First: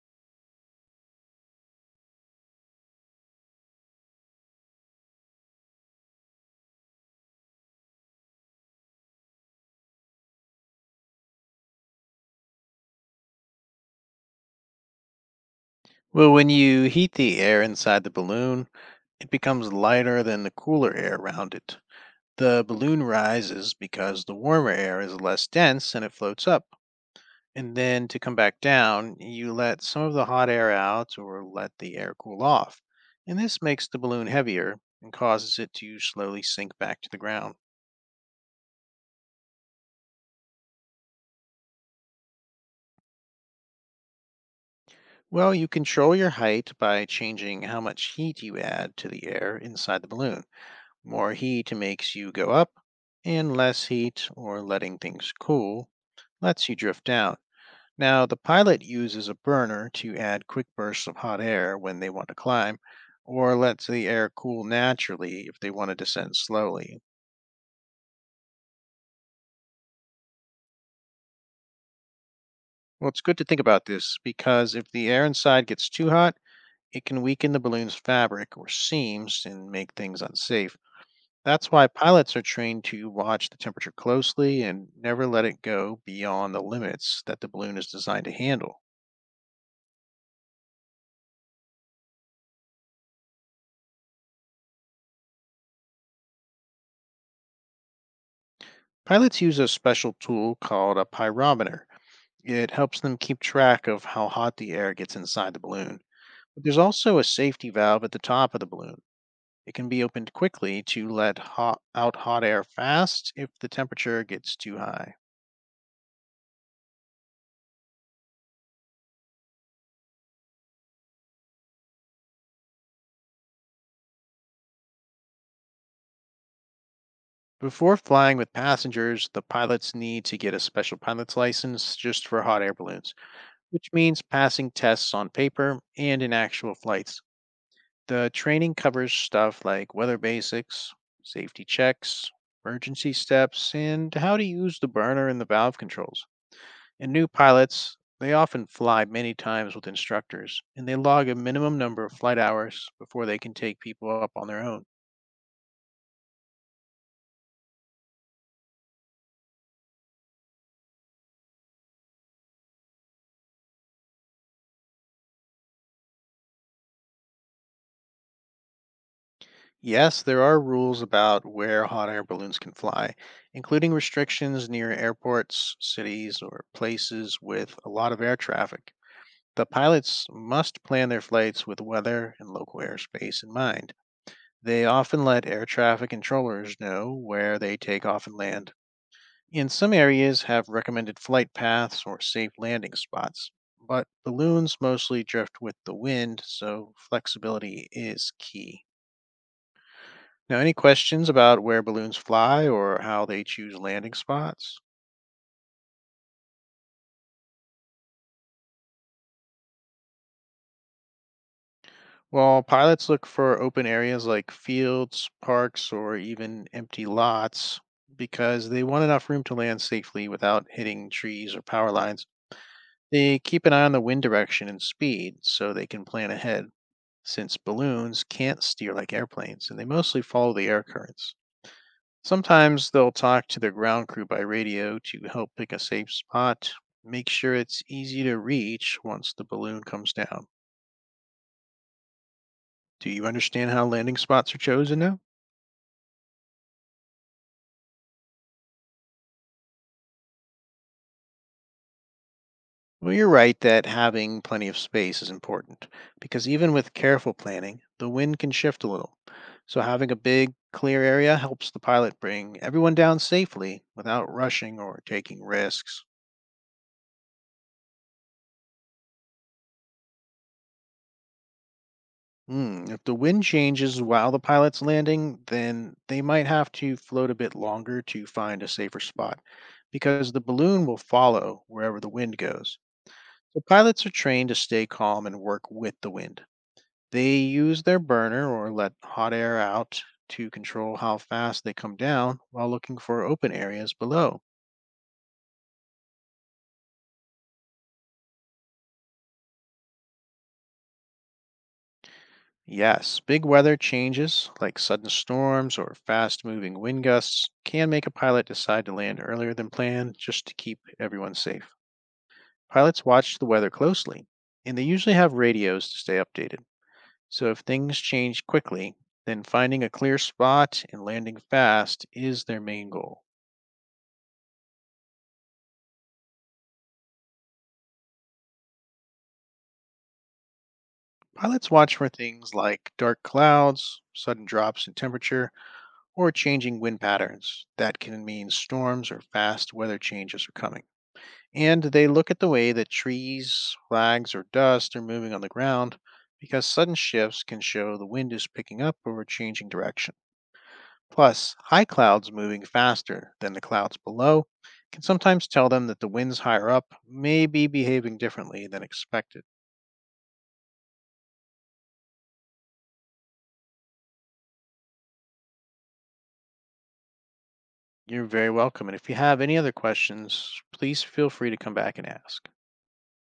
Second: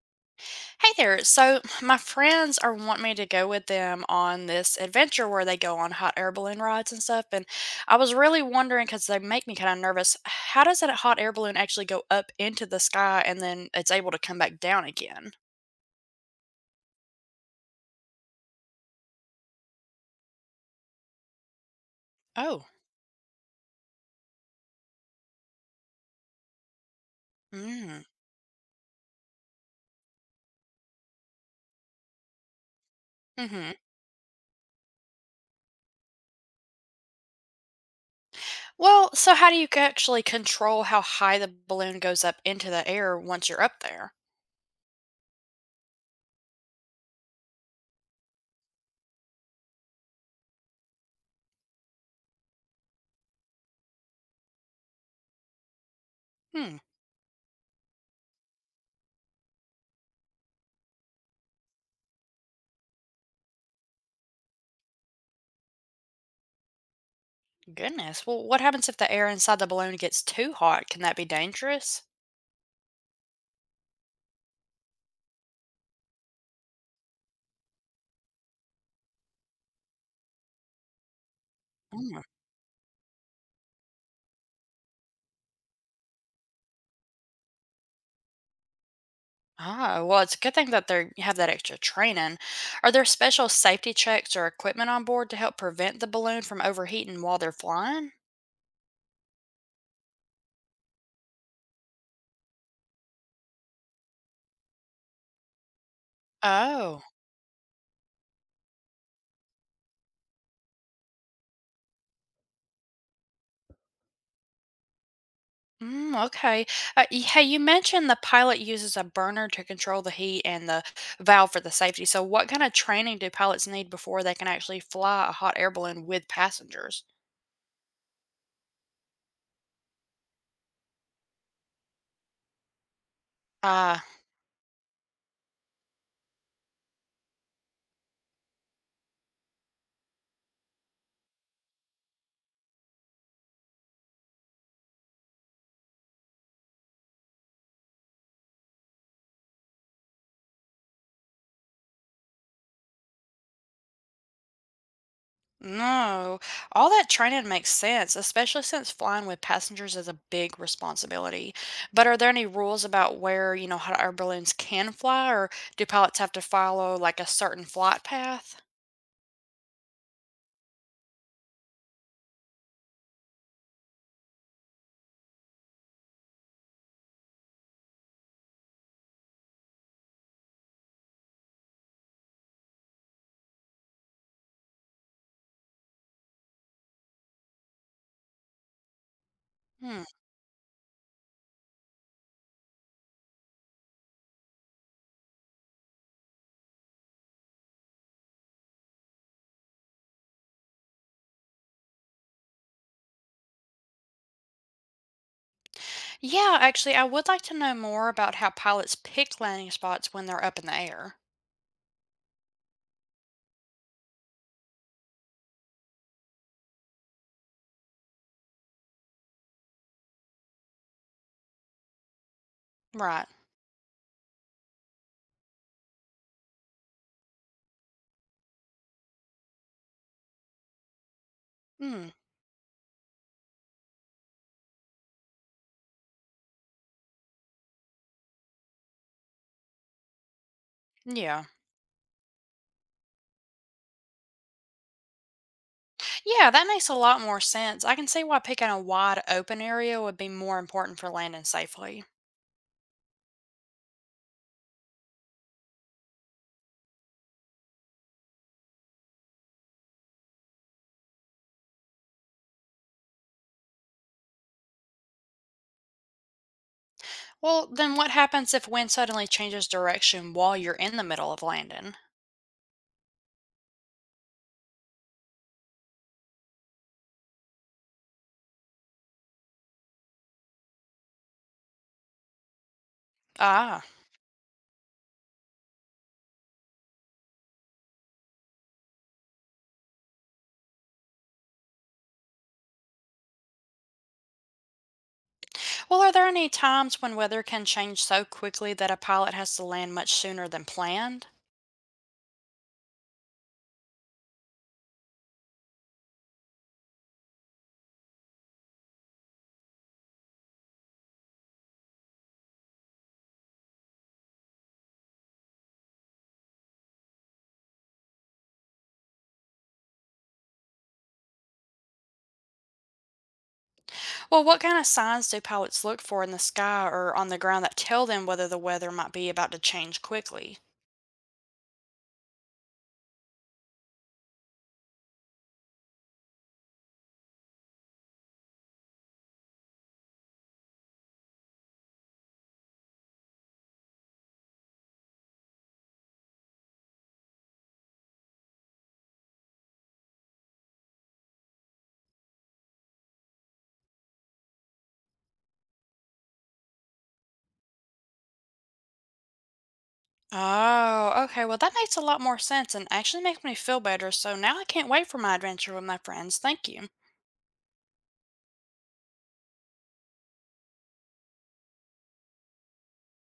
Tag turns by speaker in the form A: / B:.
A: Hey there. So, my friends are wanting me to go with them on this adventure where they go on hot air balloon rides and stuff. And I was really wondering because they make me kind of nervous. How does that hot air balloon actually go up into the sky and then it's able to come back down again?
B: Well, when you heat the air inside the balloon, it becomes lighter than the cooler air around it. The
A: Oh.
B: balloon rises because the warmer air is less dense and it floats up. And
A: Mm.
B: then to come back down, you let some of the hot air out or let the air cool off. And this
A: Mm-hmm.
B: makes the balloon heavier and causes it to slowly sink back to the ground.
A: Well, so how do you actually control how high the balloon goes up into the air once you're up there?
B: Well, you control your height by changing how much heat you add to the air inside the balloon. More heat makes you go up, and less heat, or letting things cool, lets you
A: Hmm.
B: drift down. Now, the pilot uses a burner to add quick bursts of hot air when they want to climb, or lets the air cool naturally if they want to descend slowly.
A: Goodness. Well, what happens if the air inside the balloon gets too hot? Can that be dangerous?
B: Well, it's good to think about this because if the air inside gets too hot, it can weaken the balloon's fabric or seams and make things unsafe. That's why pilots are trained to watch the temperature closely and never let it go beyond the limits that the balloon is designed to handle.
A: Ah, well, it's a good thing that they have that extra training. Are there special safety checks or equipment on board to help prevent the balloon from overheating while they're flying?
B: Pilots use a special tool called a pyrometer. It helps them keep track of how hot the air gets inside the balloon. But there's
A: Oh,
B: also a safety valve at the top of the balloon. It can be opened quickly to let out hot air fast if the temperature gets too high.
A: mm, okay. Hey, you mentioned the pilot uses a burner to control the heat and the valve for the safety. So, what kind of training do pilots need before they can actually fly a hot air balloon with passengers?
B: Before flying with passengers, the pilots need to get a special pilot's license just for hot air balloons, which
A: Ah.
B: means passing tests on paper and in actual flights. The training covers stuff like weather basics, safety checks, emergency steps, and how to use the burner and the valve controls. And new pilots, they often fly many times with instructors, and they log a minimum number of flight hours before they can take people up on their own.
A: No, all that training makes sense, especially since flying with passengers is a big responsibility. But are there any rules about where, you know, how our balloons can fly, or do pilots have to follow like a certain flight path?
B: Yes, there are rules about where hot air balloons can fly, including restrictions near airports, cities, or places with a lot of air traffic. The pilots must plan their flights with weather and local airspace in mind. They often let air traffic controllers know where they take off and land, and some
A: Hmm.
B: areas have recommended flight paths or safe landing spots. But balloons mostly drift with the wind, so flexibility is key. Now, any questions about where balloons fly or how they choose landing spots?
A: Yeah, actually, I would like to know more about how pilots pick landing spots when they're up in the air.
B: Well, pilots look for open areas like fields, parks, or even empty lots because they want enough room to land safely without hitting trees or power lines.
A: Right.
B: They keep an eye on the wind direction and speed so they can plan ahead, since balloons can't steer like airplanes and they mostly follow the air currents.
A: Hmm.
B: Sometimes they'll talk to their ground crew by radio to help pick a safe spot, make sure it's easy to reach once the balloon comes down.
A: Yeah.
B: Do you understand how landing spots are chosen now?
A: Yeah, that makes a lot more sense. I can see why picking a wide open area would be more important for landing safely.
B: Well, you're right that having plenty of space is important because even with careful planning, the wind can shift a little. So, having a big, clear area helps the pilot bring everyone down safely without rushing or taking risks.
A: Well, then what happens if wind suddenly changes direction while you're in the middle of landing?
B: Hmm, if the wind changes while the pilot's landing, then they might have to float a bit longer to find a safer spot because the balloon will follow wherever the wind goes. So,
A: Ah.
B: pilots are trained to stay calm and work with the wind. They use their burner or let hot air out to control how fast they come down while looking for open areas below.
A: Well, are there any times when weather can change so quickly that a pilot has to land much sooner than planned?
B: Yes, big weather changes like sudden storms or fast moving wind gusts can make a pilot decide to land earlier than planned just to keep everyone safe. Pilots watch the weather closely, and they usually have radios to stay updated. So if things change quickly, then finding a clear spot and landing fast is their main goal.
A: Well, what kind of signs do pilots look for in the sky or on the ground that tell them whether the weather might be about to change quickly?
B: Pilots watch for things like dark clouds, sudden drops in temperature, or changing wind patterns. That can mean storms or fast weather changes are coming. And they look at the way that trees, flags, or dust are moving on the ground because sudden shifts can show the wind is picking up or changing direction. Plus, high clouds moving faster than the clouds below can sometimes tell them that the winds higher up may be behaving differently than expected.
A: Oh, okay. Well, that makes a lot more sense and actually makes me feel better. So now I can't wait for my adventure with my friends. Thank you.
B: You're very welcome. And if you have any other questions, please feel free to come back and ask.